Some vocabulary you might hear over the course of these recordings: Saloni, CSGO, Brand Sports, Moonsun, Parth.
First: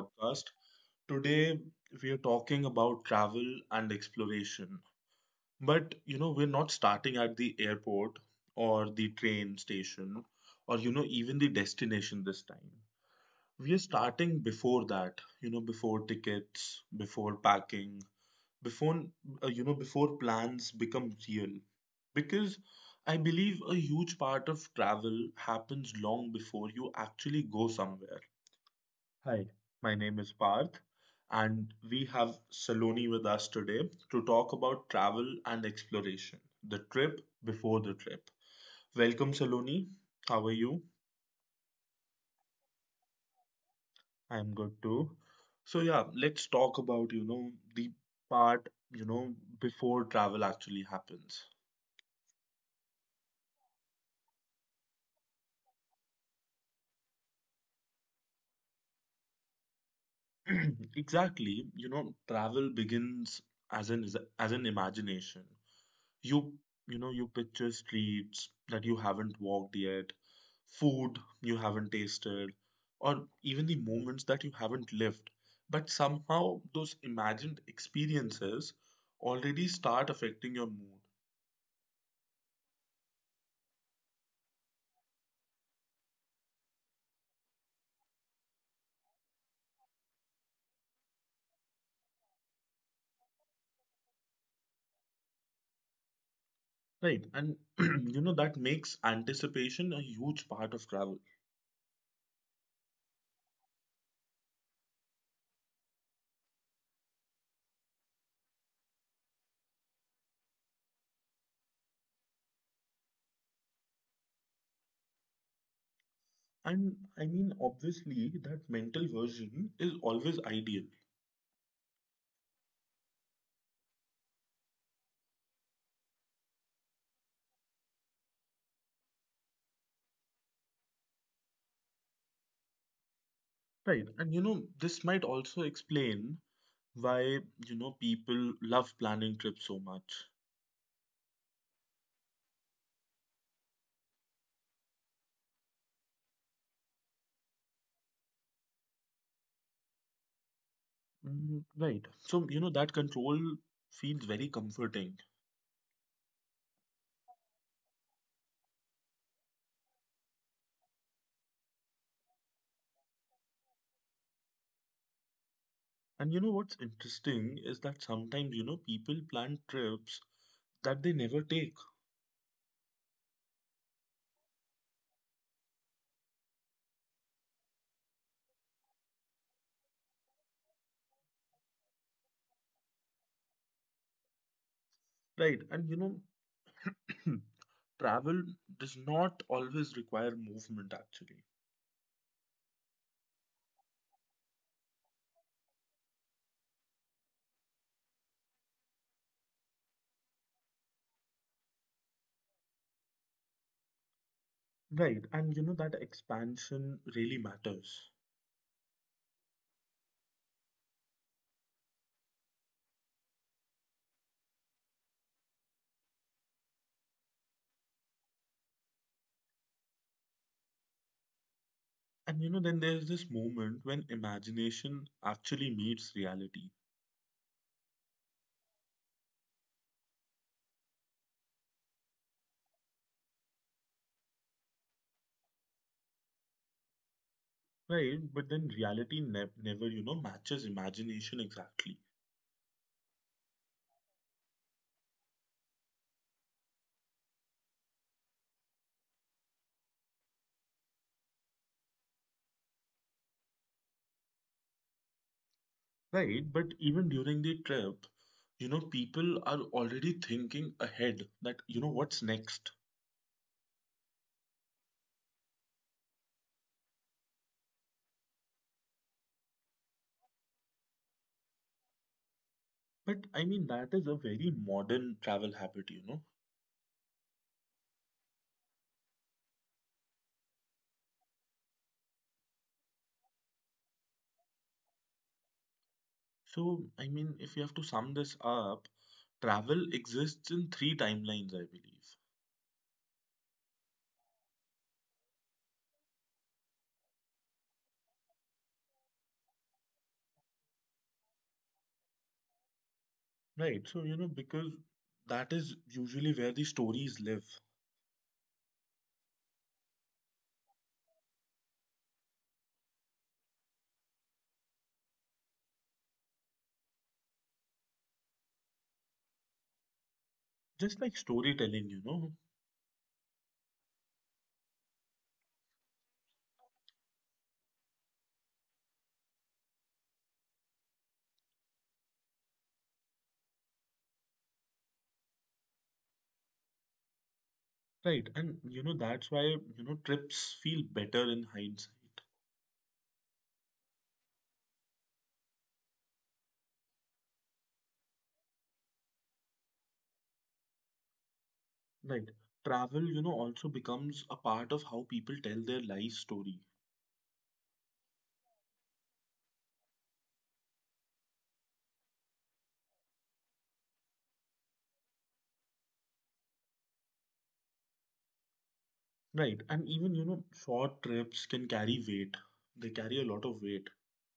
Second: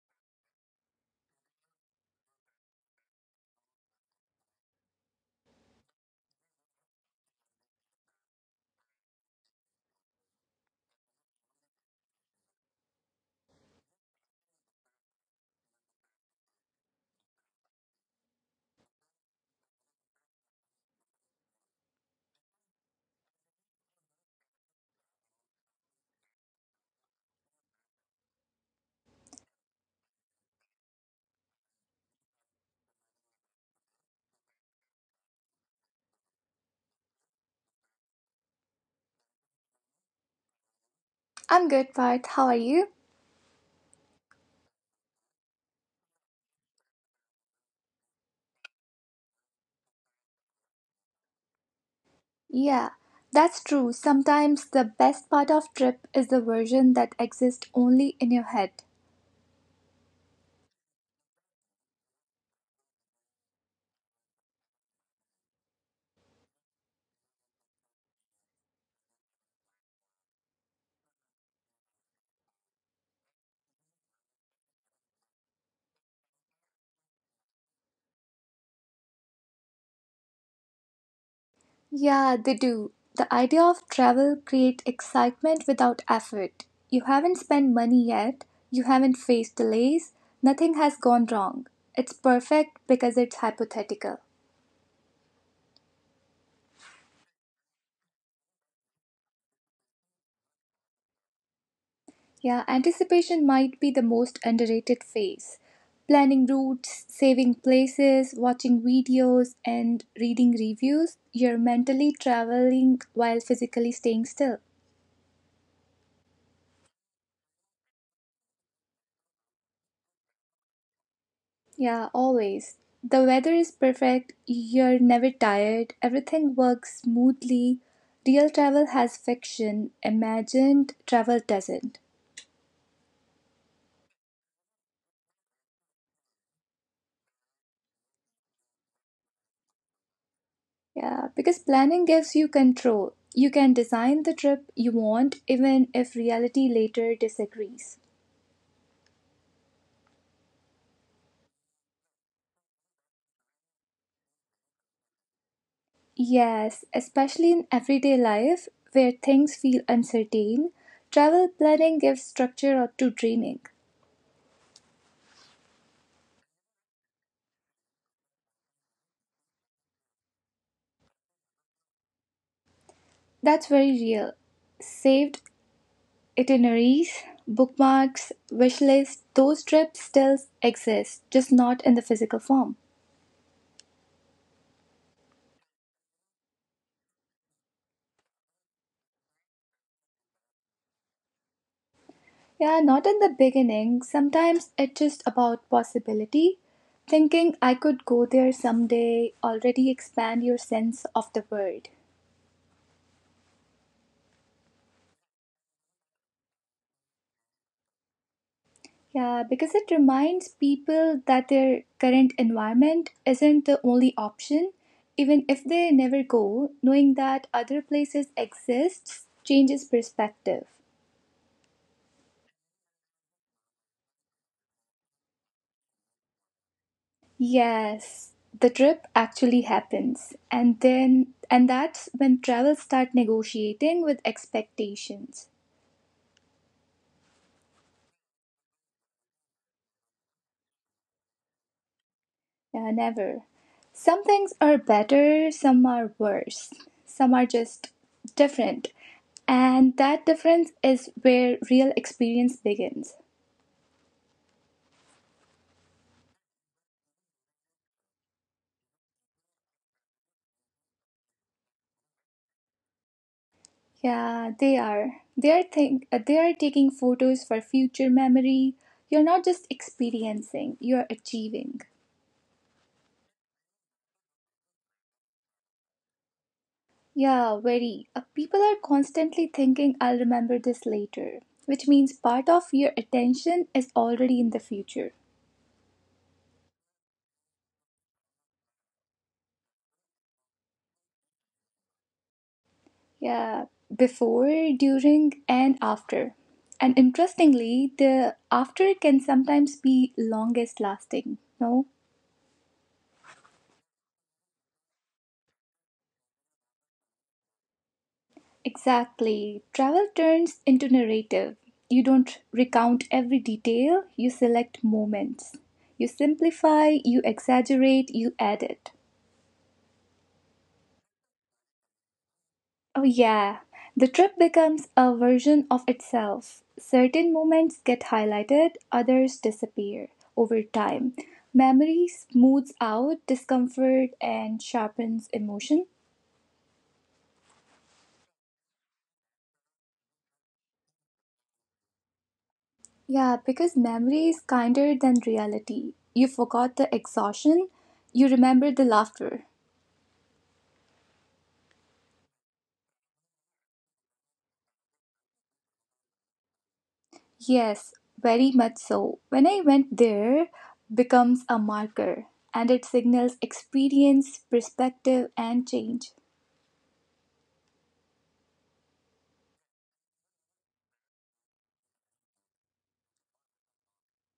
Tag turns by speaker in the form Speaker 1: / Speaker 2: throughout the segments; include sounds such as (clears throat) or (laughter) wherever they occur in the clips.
Speaker 1: podcast. Today, we are talking about travel and exploration. But, we're not starting at the airport or the train station or, even the destination this time. We are starting before that, before tickets, before packing, before, before plans become real. Because I believe a huge part of travel happens long before you actually go somewhere. Hi, my name is Parth, and we have Saloni with us today to talk about travel and exploration, the trip before the trip. Welcome, Saloni. How are you?
Speaker 2: I'm good, Parth. How are you?
Speaker 1: I'm good too. So yeah, let's talk about, the part, you know, before travel actually happens.
Speaker 2: Yeah, that's true. Sometimes the best part of trip is the version that exists only in your head.
Speaker 1: (clears throat) Exactly, you know, travel begins as an as an imagination. You, you know, you picture streets that you haven't walked yet, food you haven't tasted, or even the moments that you haven't lived. But somehow those imagined experiences already start affecting your mood,
Speaker 2: Yeah, they do. The idea of travel creates excitement without effort. You haven't spent money yet, you haven't faced delays, nothing has gone wrong. It's perfect because it's hypothetical.
Speaker 1: right? And (clears throat) you know, that makes anticipation a huge part of travel.
Speaker 2: Yeah, anticipation might be the most underrated phase. Planning routes, saving places, watching videos, and reading reviews, you're mentally traveling while physically staying still.
Speaker 1: And I mean, obviously, that mental version is always ideal.
Speaker 2: Yeah, always. The weather is perfect, you're never tired, everything works smoothly. Real travel has fiction, imagined travel doesn't.
Speaker 1: Right. And you know, this might also explain why you know people love planning trips so much.
Speaker 2: Yeah, because planning gives you control. You can design the trip you want even if reality later disagrees.
Speaker 1: Mm, right. So you know that control feels very comforting.
Speaker 2: Yes, especially in everyday life where things feel uncertain, travel planning gives structure to dreaming.
Speaker 1: And you know what's interesting is that sometimes you know people plan trips that they never take.
Speaker 2: That's very real. Saved itineraries, bookmarks, wish lists, those trips still exist, just not in the physical form.
Speaker 1: Right. And you know (clears throat) travel does not always require movement actually.
Speaker 2: Yeah, not in the beginning. Sometimes it's just about possibility. Thinking I could go there someday already expand your sense of the world.
Speaker 1: Right. And you know that expansion really matters.
Speaker 2: Yeah, because it reminds people that their current environment isn't the only option. Even if they never go, knowing that other places exist changes perspective.
Speaker 1: And you know then there's this moment when imagination actually meets reality.
Speaker 2: Yes, the trip actually happens. And that's when travel start negotiating with expectations.
Speaker 1: Right, but then reality never, you know, matches imagination exactly.
Speaker 2: Yeah, never. Some things are better, some are worse, some are just different. And that difference is where real experience begins.
Speaker 1: Right, but even during the trip, you know, people are already thinking ahead that, you know, what's next.
Speaker 2: Yeah, they are. They are think they are taking photos for future memory. You're not just experiencing, you're achieving.
Speaker 1: But I mean, that is a very modern travel habit, you know.
Speaker 2: Yeah, very. People are constantly thinking I'll remember this later, which means part of your attention is already in the future.
Speaker 1: So, I mean, if you have to sum this up, travel exists in three timelines, I believe.
Speaker 2: Yeah, before, during, and after. And interestingly, the after can sometimes be longest lasting. No?
Speaker 1: Right, so, you know, because that is usually where the stories live.
Speaker 2: Exactly. Travel turns into narrative. You don't recount every detail, you select moments. You simplify, you exaggerate, you edit.
Speaker 1: Just like storytelling, you know,
Speaker 2: Oh, yeah. The trip becomes a version of itself. Certain moments get highlighted, others disappear over time. Memory smooths out discomfort and sharpens emotion.
Speaker 1: right, and you know that's why you know trips feel better in hindsight.
Speaker 2: Yeah, because memory is kinder than reality. You forgot the exhaustion, you remember the laughter.
Speaker 1: Right. Travel, you know, also becomes a part of how people tell their life story.
Speaker 2: Yes, very much so. When I went there, becomes a marker and it signals experience, perspective, and change.
Speaker 1: Right, and even you know short trips can carry weight. They carry a lot of weight.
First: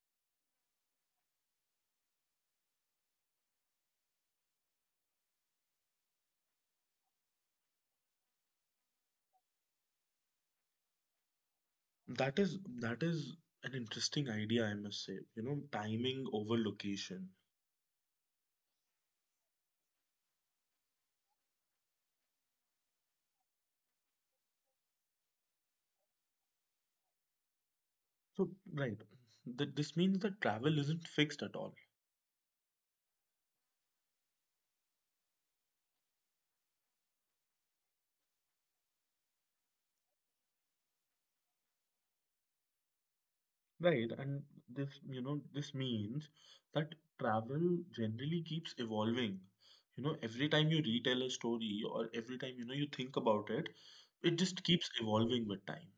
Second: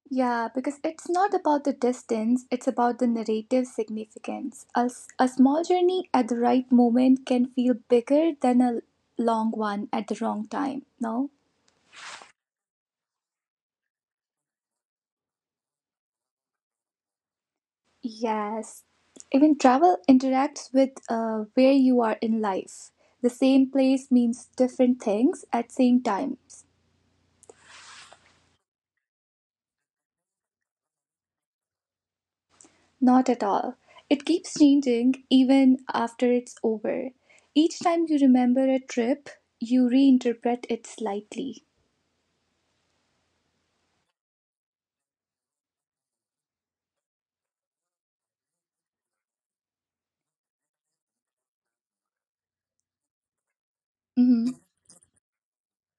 Speaker 2: Yeah, because it's not about the distance, it's about the narrative significance. A small journey at the right moment can feel bigger than a long one at the wrong time, no?
Speaker 1: That is an interesting idea, I must say. You know, timing over location.
Speaker 2: Yes. Even travel interacts with where you are in life. The same place means different things at same times.
Speaker 1: So, right, this means that travel isn't fixed at all.
Speaker 2: Not at all. It keeps changing even after it's over. Each time you remember a trip, you reinterpret it slightly.
Speaker 1: Right, and this, you know, this means that travel generally keeps evolving. You know, every time you retell a story or every time, you know, you think about it, it just
Speaker 2: Mm-hmm.
Speaker 1: keeps evolving with time.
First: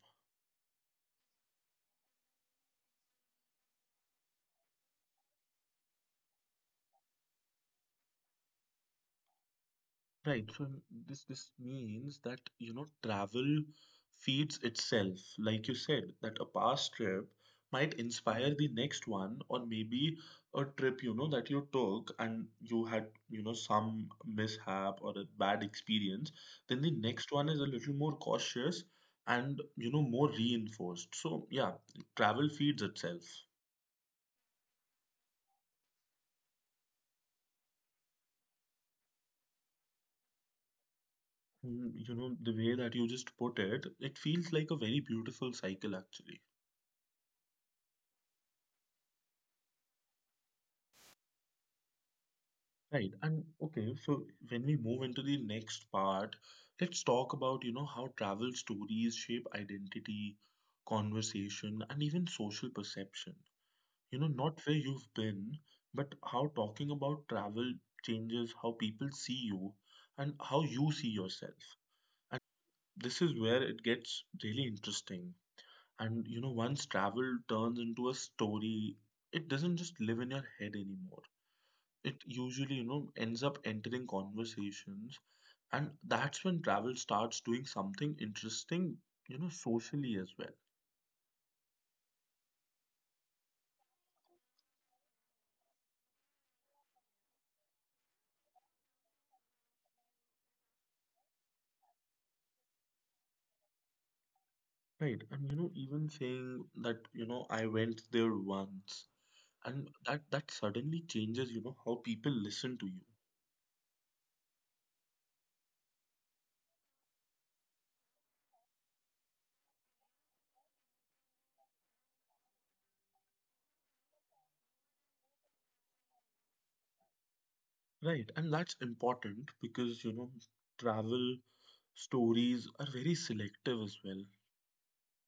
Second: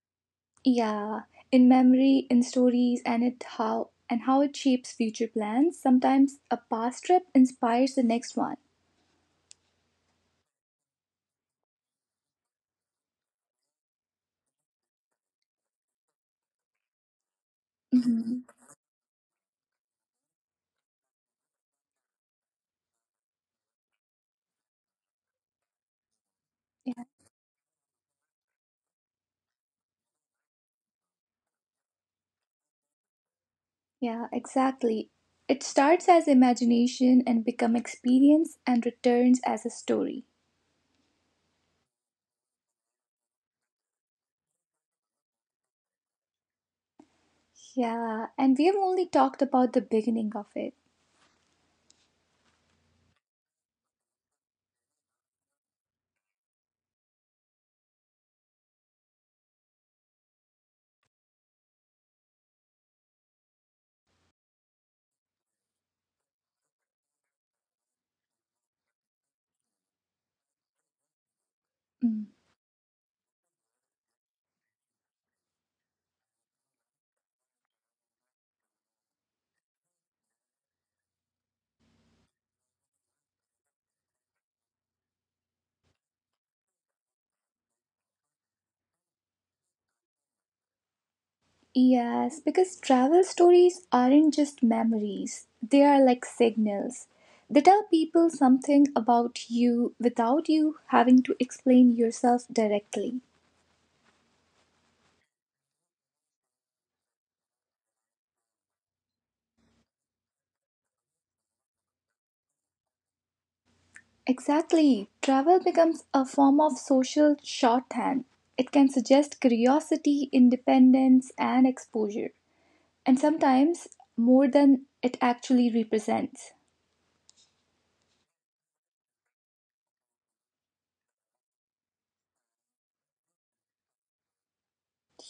Speaker 2: Yeah, in memory, in stories, and it how and how it shapes future plans. Sometimes a past trip inspires the next one.
Speaker 1: Right. This means that you know travel feeds itself. Like you said, that a past trip might
Speaker 2: Mhm.
Speaker 1: inspire the next one, or maybe a trip you know that you took and you had you know some mishap or a bad experience. Then the
Speaker 2: Yeah,
Speaker 1: next one is a little more cautious and you know more reinforced. So yeah, travel feeds itself.
Speaker 2: yeah, exactly. It starts as imagination and become experience and returns as a story.
Speaker 1: Mm, you know the way that you just put it, it feels like a very beautiful cycle actually.
Speaker 2: Yeah, and we have only talked about the beginning of it.
Speaker 1: Right. And okay, so when we move into the next part, let's talk about, you know, how travel stories shape identity, conversation, and even social perception. You know, not where you've been, but how talking about travel changes how people see you and how you see yourself.
Speaker 2: Mm.
Speaker 1: And this is where it gets really interesting. And, you know, once travel turns into a story, it doesn't just live in your head anymore, it usually you know ends up entering conversations, and that's when travel starts doing something interesting you know socially as well.
Speaker 2: Yes, because travel stories aren't just memories, they are like signals. They tell people something about you without you having to explain yourself directly.
Speaker 1: Right, and you know even saying that you know I went there once, and that suddenly changes you know how people listen to you.
Speaker 2: Exactly, travel becomes a form of social shorthand. It can suggest curiosity, independence, and exposure, and sometimes more than it actually represents.
Speaker 1: Right, and that's important because you know travel stories are very selective as well.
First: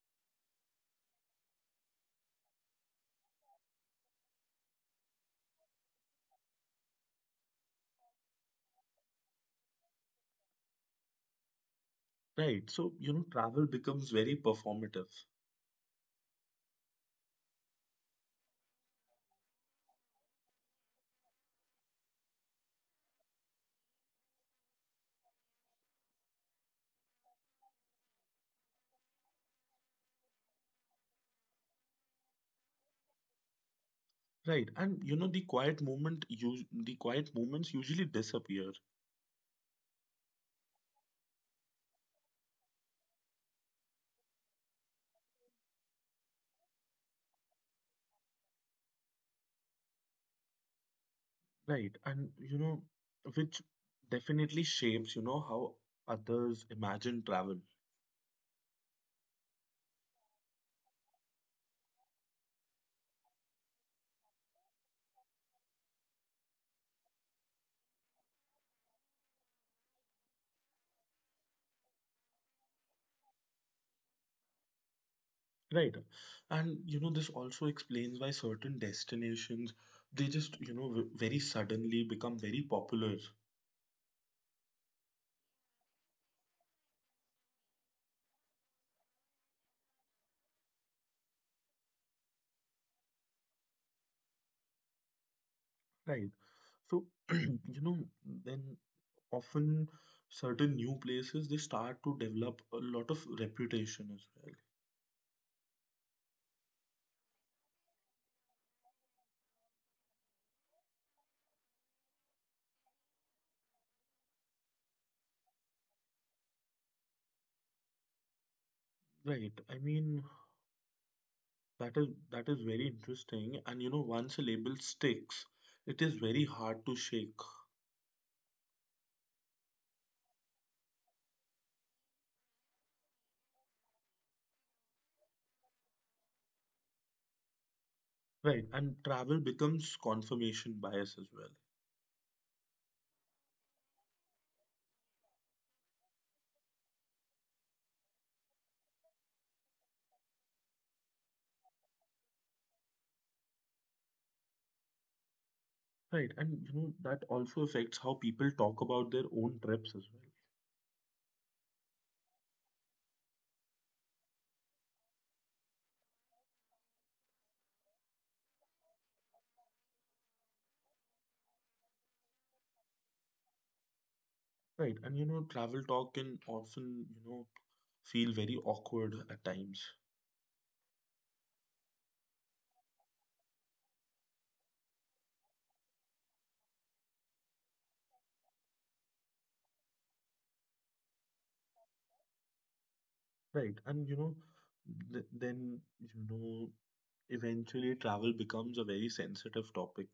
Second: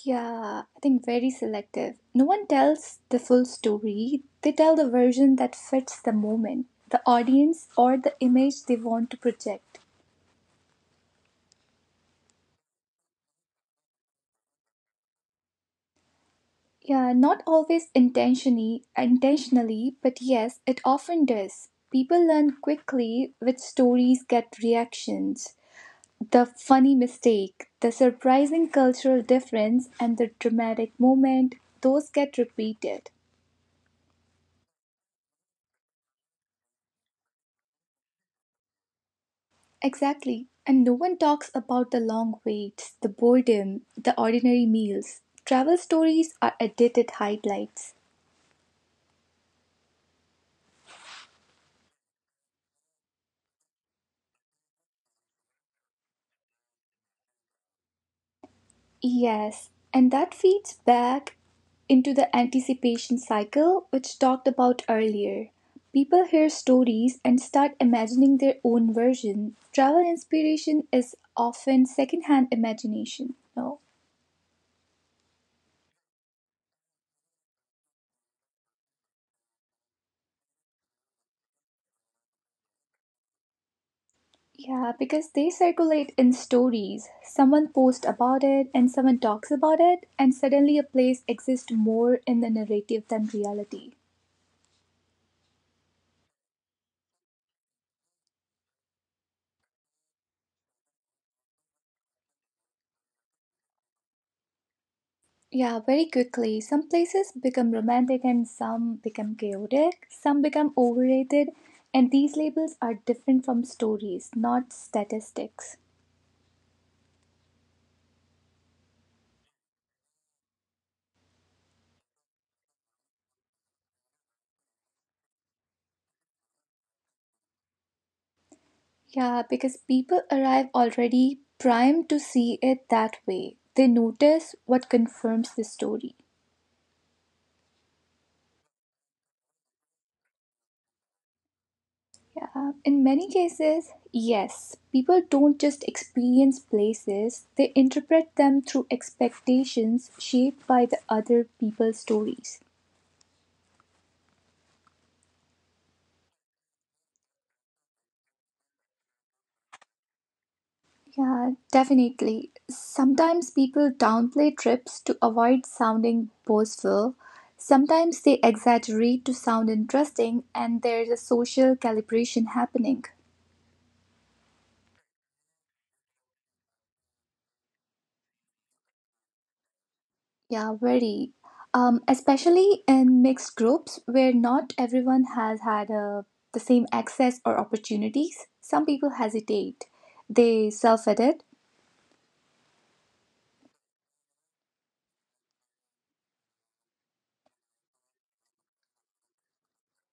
Speaker 2: Yeah, I think very selective. No one tells the full story. They tell the version that fits the moment, the audience, or the image they want to project.
Speaker 1: Right, so you know travel becomes very performative.
Speaker 2: Yeah, not always intentionally, but yes, it often does. People learn quickly which stories get reactions. The funny mistake, the surprising cultural difference, and the dramatic moment, those get repeated.
Speaker 1: Right, and you know the quiet the quiet moments usually disappear,
Speaker 2: Exactly. And no one talks about the long waits, the boredom, the ordinary meals. Travel stories are edited highlights.
Speaker 1: right? And you know, which definitely shapes, you know, how others imagine travel,
Speaker 2: Yes, and that feeds back into the anticipation cycle which talked about earlier. People hear stories and start imagining their own version. Travel inspiration is often secondhand imagination, no?
Speaker 1: right? And you know, this also explains why certain destinations they just, you know, very suddenly become very popular,
Speaker 2: Yeah, because they circulate in stories. Someone posts about it and someone talks about it, and suddenly a place exists more in the narrative than reality.
Speaker 1: right? So, (clears throat) you know, then often certain new places they start to develop a lot of reputation as well,
Speaker 2: Yeah, very quickly. Some places become romantic and some become chaotic, some become overrated, and these labels are different from stories, not statistics.
Speaker 1: right? I mean. That is very interesting. And you know, once a label sticks, it is very hard to shake.
Speaker 2: Yeah, because people arrive already primed to see it that way. They notice what confirms the story.
Speaker 1: Right. And travel becomes confirmation bias as well.
Speaker 2: Yeah, in many cases, yes. People don't just experience places, they interpret them through expectations shaped by the other people's stories.
Speaker 1: Right. And you know, that also affects how people talk about their own trips as well.
Speaker 2: Yeah, definitely. Sometimes people downplay trips to avoid sounding boastful. Sometimes they exaggerate to sound interesting, and there's a social calibration happening.
Speaker 1: Right. And you know, travel talk can often, you know, feel very awkward at times.
Speaker 2: Yeah, very. Especially in mixed groups where not everyone has had the same access or opportunities. Some people hesitate. They self edit.
Speaker 1: Right. And you know, th then, you know, eventually travel becomes a very sensitive topic.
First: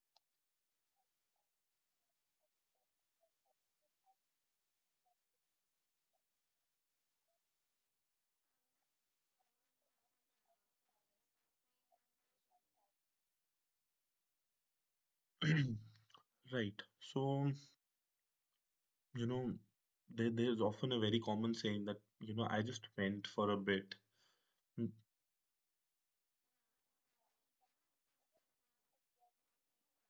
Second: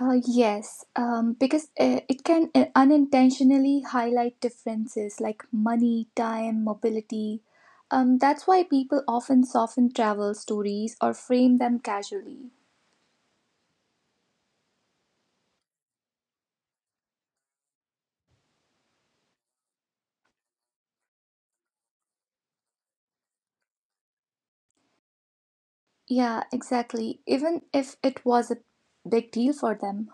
Speaker 2: Yes, because it can unintentionally highlight differences like money, time, mobility. That's why people often soften travel stories or frame them casually.
Speaker 1: (clears throat) Right. So you know, there's often a very common saying that, you know, I just went for a bit. Mm,
Speaker 2: Yeah, exactly. Even if it was a big deal for them.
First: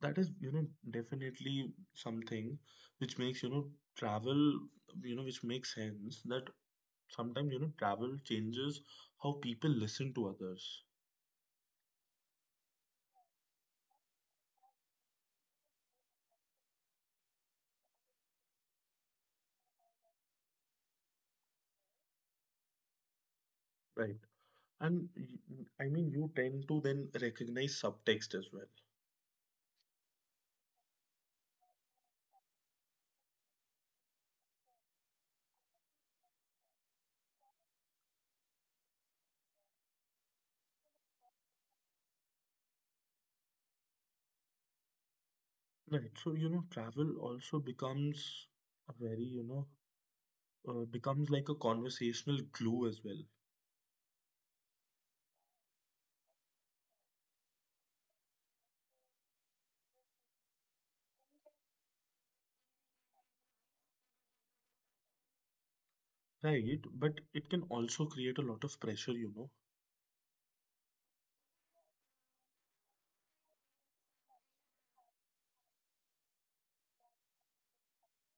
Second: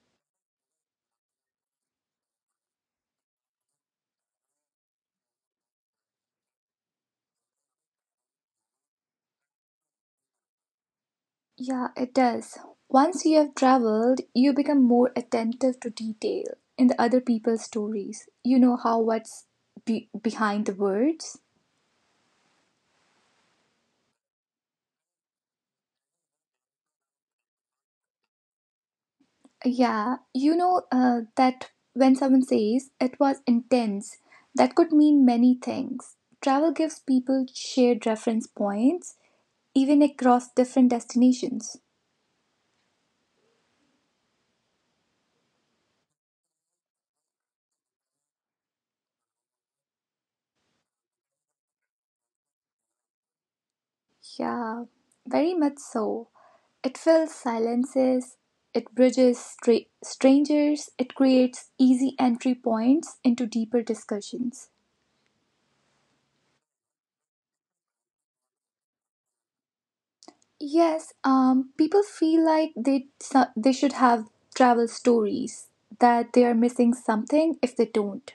Speaker 1: that is, you know, definitely something which makes, you know, travel, you know, which makes sense that sometimes, you know, travel changes how people listen to others,
Speaker 2: Yeah, it does. Once you have traveled, you become more attentive to detail in the other people's stories. You know how what's behind the words.
Speaker 1: right? And I mean, you tend to then recognize subtext as well.
Speaker 2: Yeah, you know that when someone says it was intense, that could mean many things. Travel gives people shared reference points, even across different destinations.
Speaker 1: Right. So, you know, travel also becomes a very, becomes like a conversational glue as well.
Speaker 2: Yeah, very much so. It fills silences, it bridges strangers, it creates easy entry points into deeper discussions.
Speaker 1: Right, but it can also create a lot of pressure, you know.
Speaker 2: Yes, people feel like they they should have travel stories that they are missing something if they don't.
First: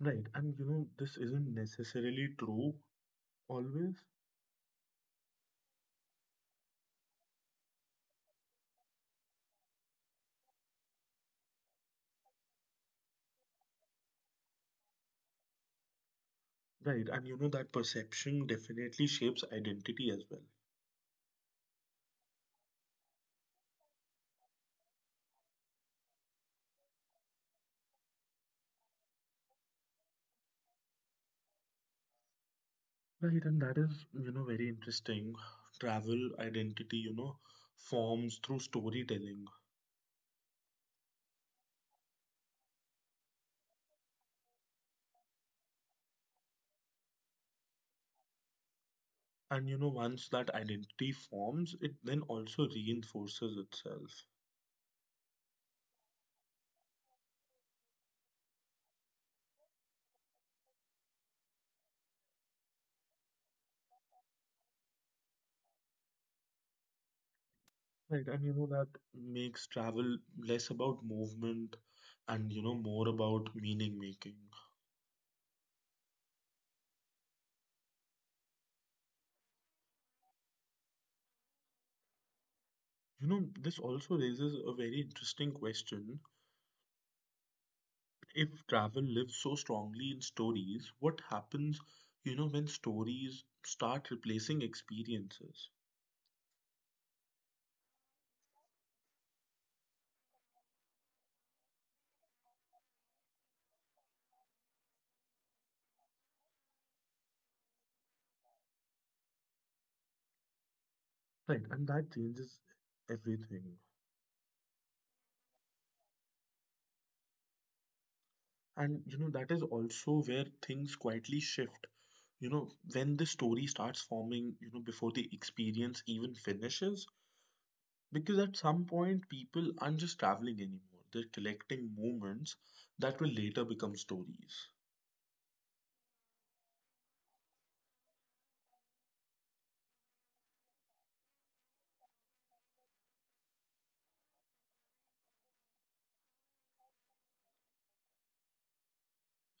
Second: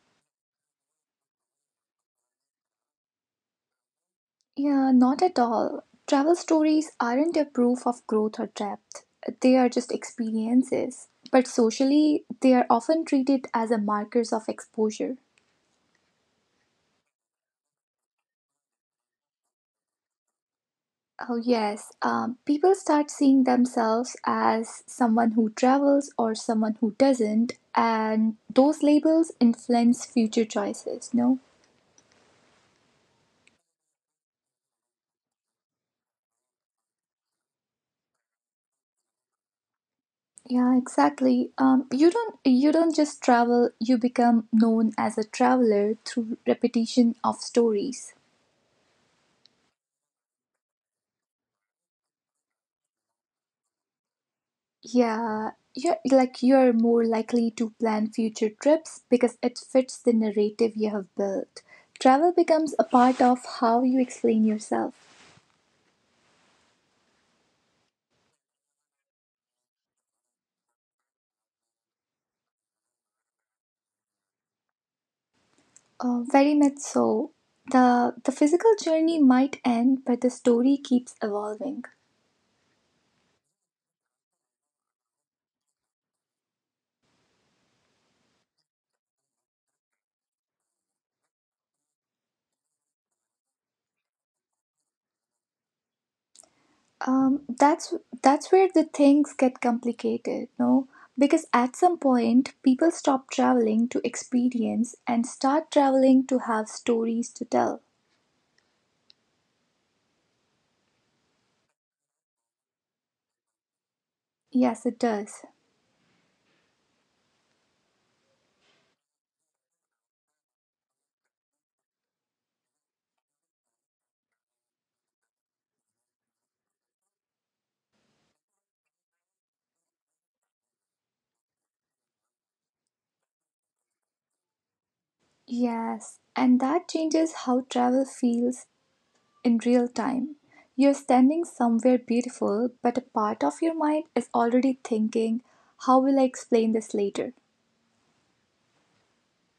Speaker 1: Right, and you know, this isn't necessarily true always.
Speaker 2: Yeah, not at all. Travel stories aren't a proof of growth or depth. They are just experiences. But socially, they are often treated as a markers of exposure.
Speaker 1: Right, and you know, that perception definitely shapes identity as well.
Speaker 2: Oh, yes. People start seeing themselves as someone who travels or someone who doesn't, and those labels influence future choices, no?
Speaker 1: Right, and that is, you know, very interesting. Travel identity, you know, forms through storytelling.
Speaker 2: Yeah, exactly. Um, you don't just travel, you become known as a traveler through repetition of stories.
Speaker 1: And you know, once that identity forms, it then also reinforces itself.
Speaker 2: Yeah, you're more likely to plan future trips because it fits the narrative you have built. Travel becomes a part of how you explain yourself.
Speaker 1: Right, and you know, that makes travel less about movement and, you know, more about meaning making.
Speaker 2: Very much so. The physical journey might end, but the story keeps evolving.
Speaker 1: You know, this also raises a very interesting question. If travel lives so strongly in stories, what happens, you know, when stories start replacing experiences?
Speaker 2: Um, that's that's where the things get complicated, no? Because at some point, people stop traveling to experience and start traveling to have stories to tell.
Speaker 1: Right, and that changes everything.
Speaker 2: Yes, it does.
Speaker 1: And, you know, that is also where things quietly shift. You know, when the story starts forming, you know, before the experience even finishes, because at some point people aren't just traveling anymore, they're collecting moments that will later become stories.
Speaker 2: Yes, and that changes how travel feels in real time. You're standing somewhere beautiful, but a part of your mind is already thinking, how will I explain this later?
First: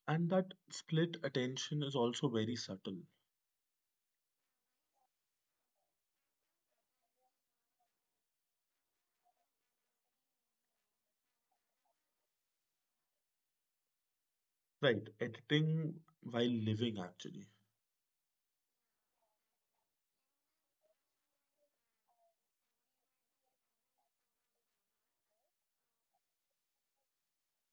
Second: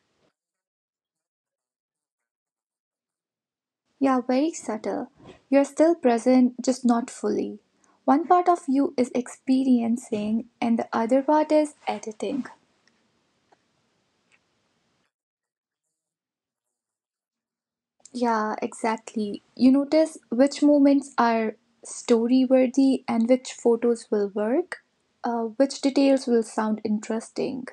Speaker 1: And that split attention is also very subtle.
Speaker 2: You're very subtle. You're still present, just not fully. One part of you is experiencing, and the other part is editing.
Speaker 1: Right, editing while living actually.
Speaker 2: Yeah, exactly. You notice which moments are story worthy and which photos will work, which details will sound interesting.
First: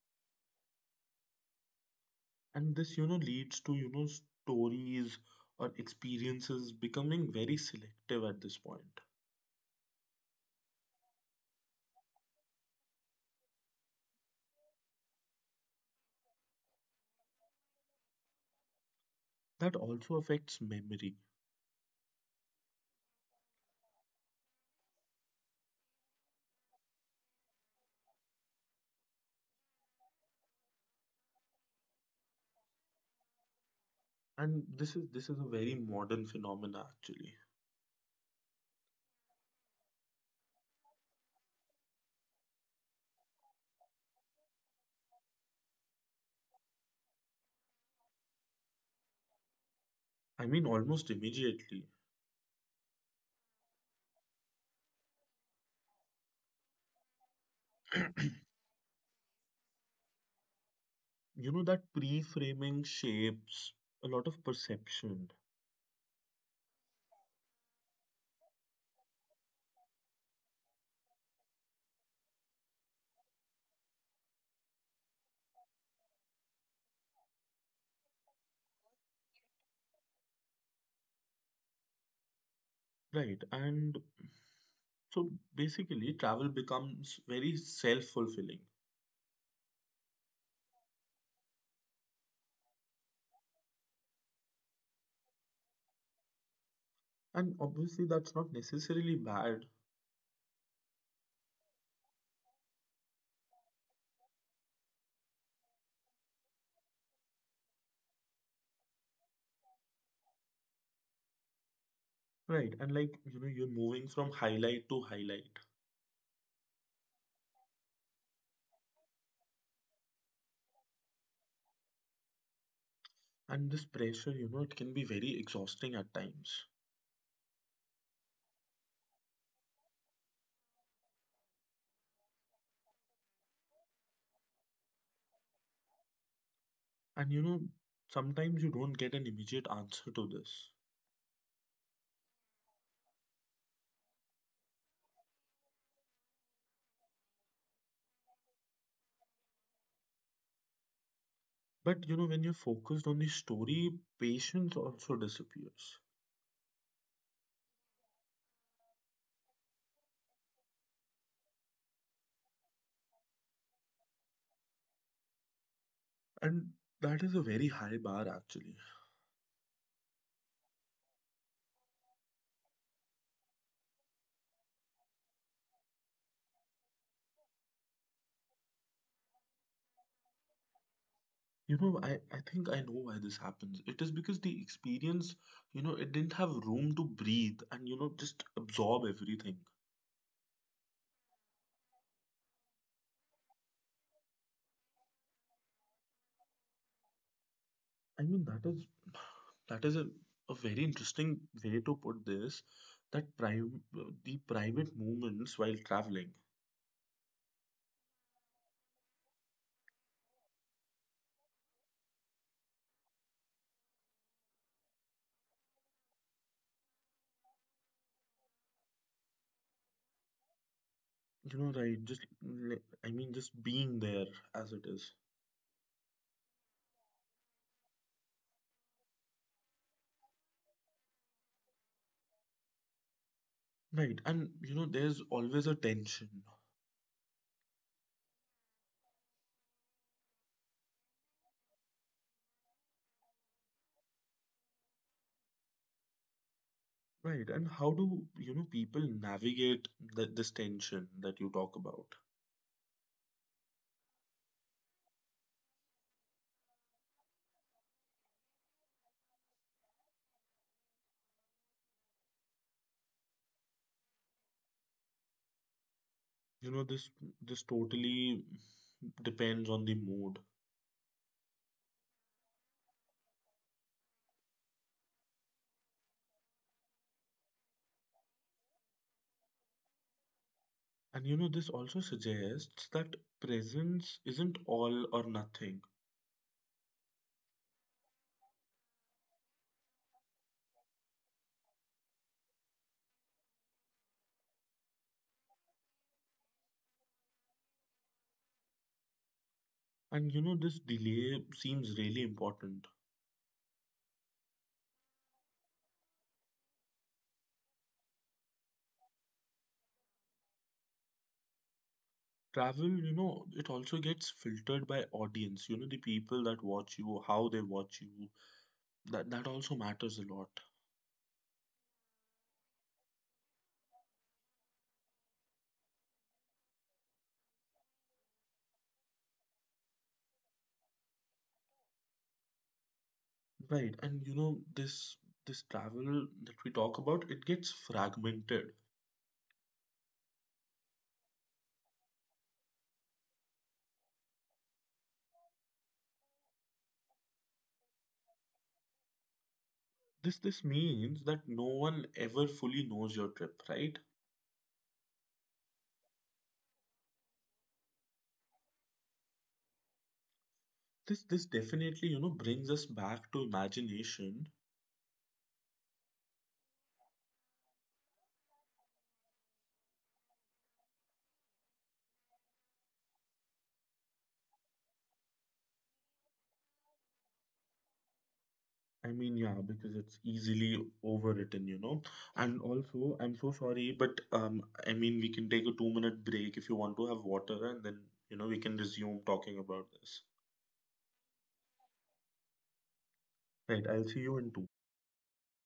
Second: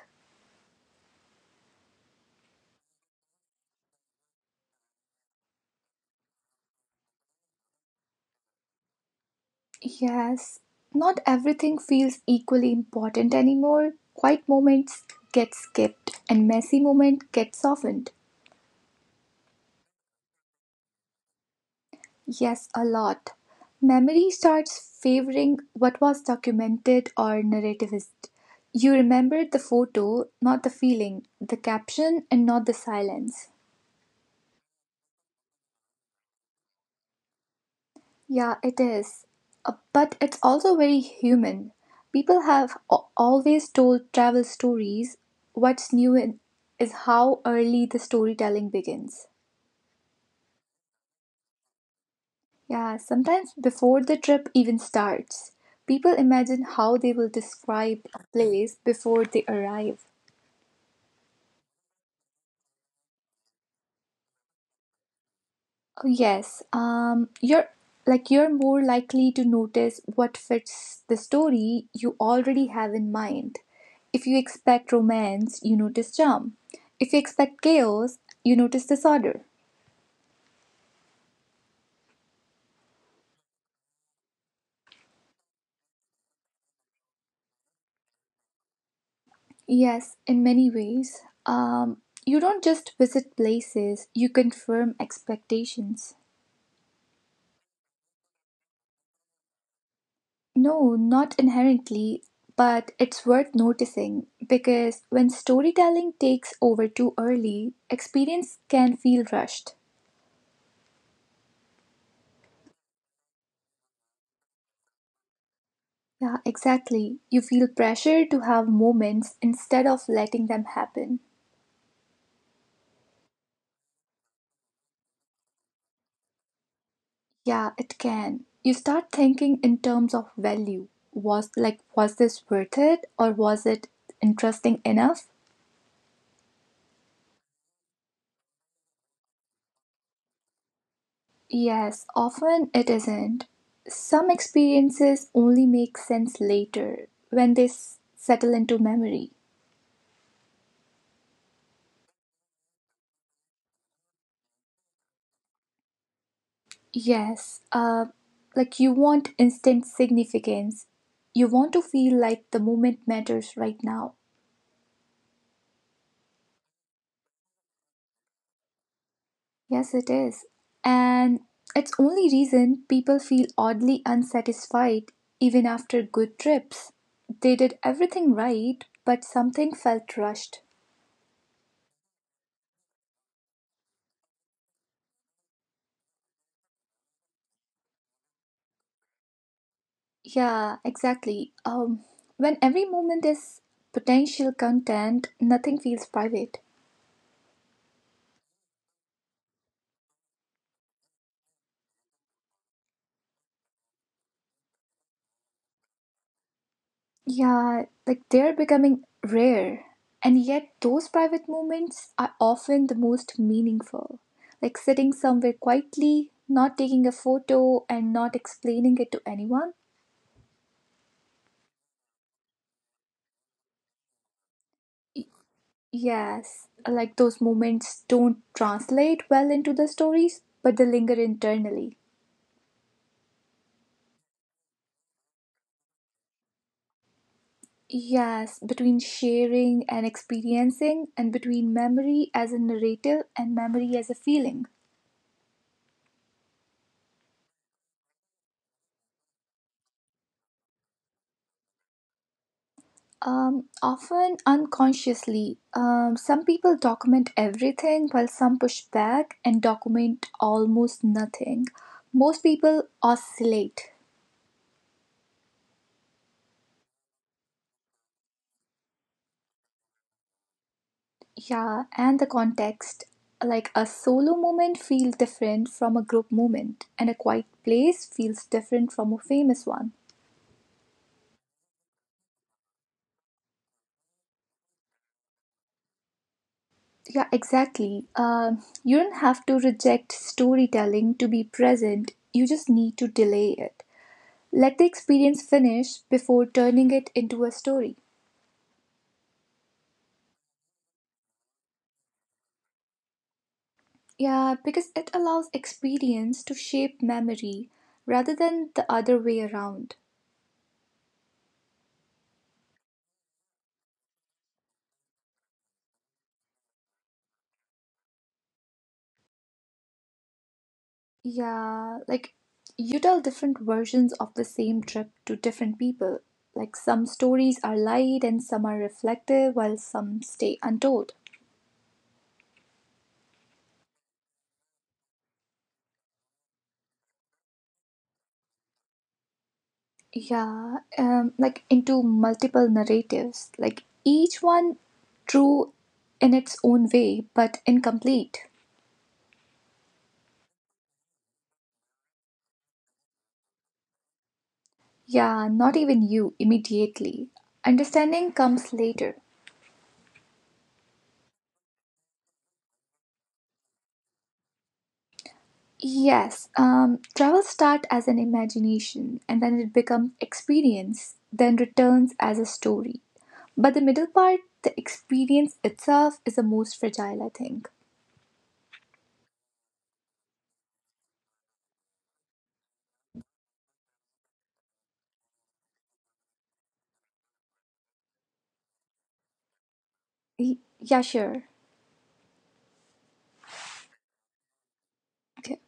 Speaker 1: And this, you know, leads to, you know, stories or experiences becoming very selective at this point.
Speaker 2: Yes, not everything feels equally important anymore. Quiet moments get skipped, and messy moments get softened.
Speaker 1: That also affects memory.
Speaker 2: Yes, a lot. Memory starts favoring what was documented or narrativist. You remembered the photo, not the feeling, the caption, and not the silence.
Speaker 1: And this is a very modern phenomena actually.
Speaker 2: Yeah, it is. But it's also very human. People have always told travel stories. What's new in, is how early the storytelling begins.
Speaker 1: I mean almost immediately.
Speaker 2: Yeah, sometimes before the trip even starts, people imagine how they will describe
Speaker 1: (clears throat)
Speaker 2: a place before they arrive.
Speaker 1: You know that pre-framing shapes a lot of perception,
Speaker 2: Oh, yes, you're you're more likely to notice what fits the story you already have in mind. If you expect romance, you notice charm. If you expect chaos, you notice disorder.
Speaker 1: right? And so basically travel becomes very self-fulfilling,
Speaker 2: Yes, in many ways. You don't just visit places, you confirm expectations.
Speaker 1: and obviously that's not necessarily bad.
Speaker 2: No, not inherently, but it's worth noticing because when storytelling takes over too early, experience can feel rushed.
Speaker 1: Right, and like you know you're moving from highlight to highlight,
Speaker 2: Yeah, exactly. You feel pressure to have moments instead of letting them happen.
Speaker 1: and this pressure you know it can be very exhausting at times.
Speaker 2: Yeah, it can. You start thinking in terms of value. Was this worth it or was it interesting enough?
Speaker 1: And you know sometimes you don't get an immediate answer to this,
Speaker 2: Yes, often it isn't. Some experiences only make sense later when they settle into memory.
Speaker 1: but you know when you're focused on the story patience also disappears.
Speaker 2: Yes, you want instant significance. You want to feel like the moment matters right now.
Speaker 1: And that is a very high bar actually.
Speaker 2: Yes, it is. And it's only reason people feel oddly unsatisfied even after good trips. They did everything right, but something felt rushed.
Speaker 1: You know, I think I know why this happens. It is because the experience you know it didn't have room to breathe and you know just absorb everything.
Speaker 2: Yeah, exactly. When every moment is potential content, nothing feels private.
Speaker 1: I mean, that is that is a very interesting way to put this. That private the private moments while traveling,
Speaker 2: Yeah, like they're becoming rare. And yet, those private moments are often the most meaningful. Like sitting somewhere quietly, not taking a photo, and not explaining it to anyone.
Speaker 1: you know, right? I mean, just being there as it is,
Speaker 2: Y- Yes, like those moments don't translate well into the stories, but they linger internally.
Speaker 1: right? And you know, there's always a tension,
Speaker 2: Yes, between sharing and experiencing, and between memory as a narrative and memory as a feeling.
Speaker 1: right? And how do you know people navigate this tension that you talk about?
Speaker 2: Often unconsciously, some people document everything while some push back and document almost nothing. Most people oscillate,
Speaker 1: You know, this totally depends on the mood.
Speaker 2: yeah, and the context. Like a solo moment feels different from a group moment, and a quiet place feels different from a famous one.
Speaker 1: And you know, this also suggests that presence isn't all or nothing.
Speaker 2: Yeah, exactly. You don't have to reject storytelling to be present, you just need to delay it. Let the experience finish before turning it into a story.
Speaker 1: And you know, this delay seems really important.
Speaker 2: Yeah, because it allows experience to shape memory rather than the other way around.
Speaker 1: Travel, you know, it also gets filtered by audience. You know, the people that watch you, how they watch you. That also matters a lot.
Speaker 2: Yeah, like you tell different versions of the same trip to different people. Like some stories are light and some are reflective, while some stay untold.
Speaker 1: Right. And you know, this travel that we talk about, it gets fragmented.
Speaker 2: Yeah like into multiple narratives, like each one true in its own way but incomplete.
Speaker 1: This means that no one ever fully knows your trip, right?
Speaker 2: Yeah, not even you immediately. Understanding comes later.
Speaker 1: This definitely, you know, brings us back to imagination.
Speaker 2: Yes, travel start as an imagination and then it becomes experience then returns as a story. But the middle part, the experience itself is the most fragile, I think.
Speaker 1: I mean, yeah, because it's easily overwritten, you know. And also, I'm so sorry, but I mean, we can take a 2-minute break if you want to have water, and then, you know, we can resume talking about this.
Speaker 2: Yeah, sure.
Speaker 1: Right, I'll see you in two.
Speaker 2: Okay.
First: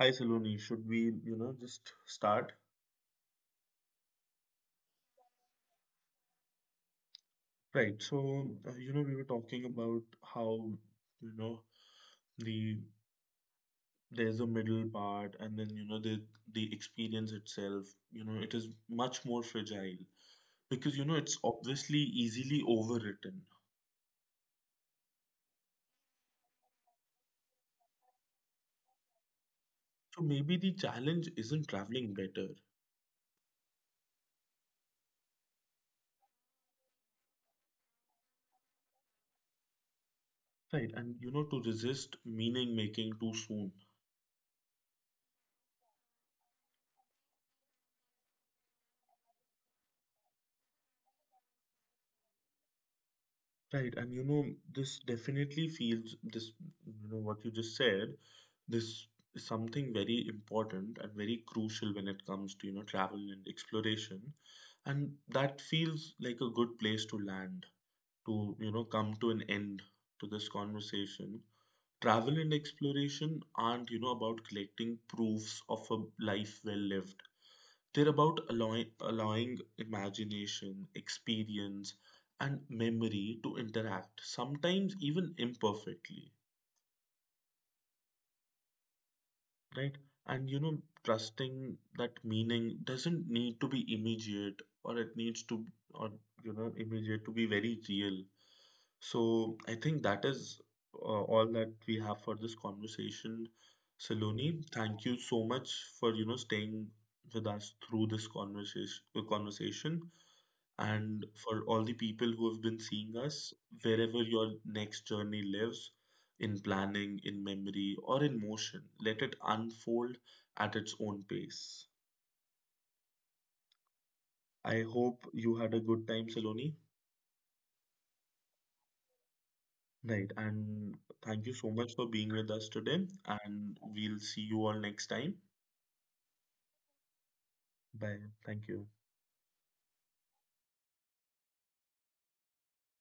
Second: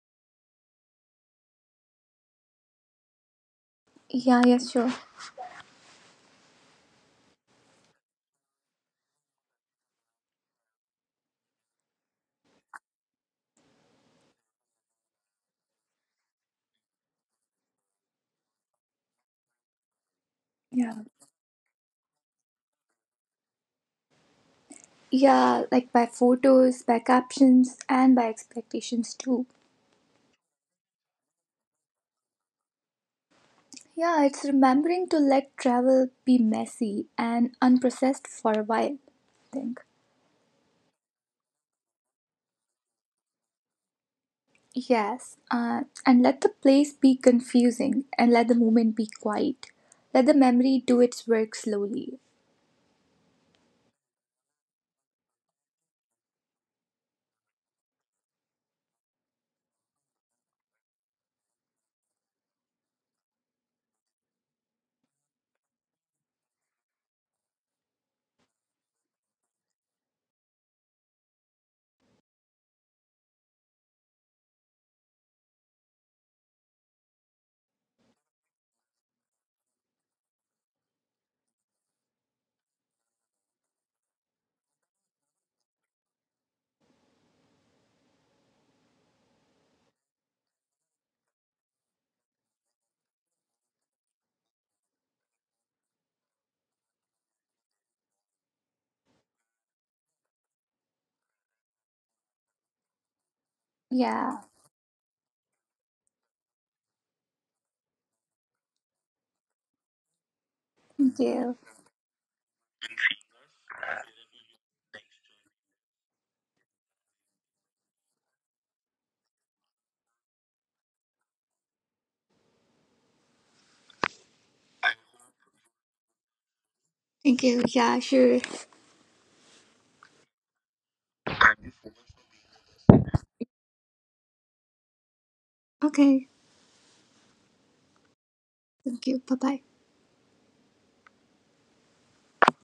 Speaker 1: Hi, Saloni. Should we, you know, just start?
Speaker 2: Yeah, yes, sure.
Speaker 1: Right, so, you know, we were talking about how, you know, the there's a middle part, and then, you know, the experience itself, you know, it is much more fragile
Speaker 2: Yeah.
Speaker 1: because, you know, it's obviously easily overwritten.
Speaker 2: Yeah, like by photos, by captions, and by expectations too.
Speaker 1: So maybe the challenge isn't traveling better,
Speaker 2: Yeah, it's remembering to let travel be messy and unprocessed for a while, I think.
Speaker 1: right? And you know, to resist meaning making too soon,
Speaker 2: Yes, and let the place be confusing and let the moment be quiet. Let the memory do its work slowly.
Speaker 1: right? And you know, this definitely feels this, you know, what you just said, this is something very important and very crucial when it comes to, you know, travel and exploration. And that feels like a good place to land, to, you know, come to an end to this conversation. Travel and exploration aren't, you know, about collecting proofs of a life well lived. They're about allowing imagination, experience, and memory to interact, sometimes even imperfectly. Right? And you know, trusting that meaning doesn't need to be immediate, or it needs to, or you know, immediate to be very real. So I think that is uh, all that we have for this conversation.
Speaker 2: Yeah,
Speaker 1: Saloni, thank you so much for you know staying with us through this conversation
Speaker 2: thank
Speaker 1: and
Speaker 2: you.
Speaker 1: for all the people who have been seeing us wherever your next journey lives in planning, in memory, or in motion. Let it unfold at its own pace. I hope you had a good time, Saloni.
Speaker 2: Thank you. Yeah, sure.
Speaker 1: Right, and thank you so much for being with us today. And we'll see you all next time.
Speaker 2: Okay,
Speaker 1: Bye. Thank you.
Speaker 2: thank you. Bye bye.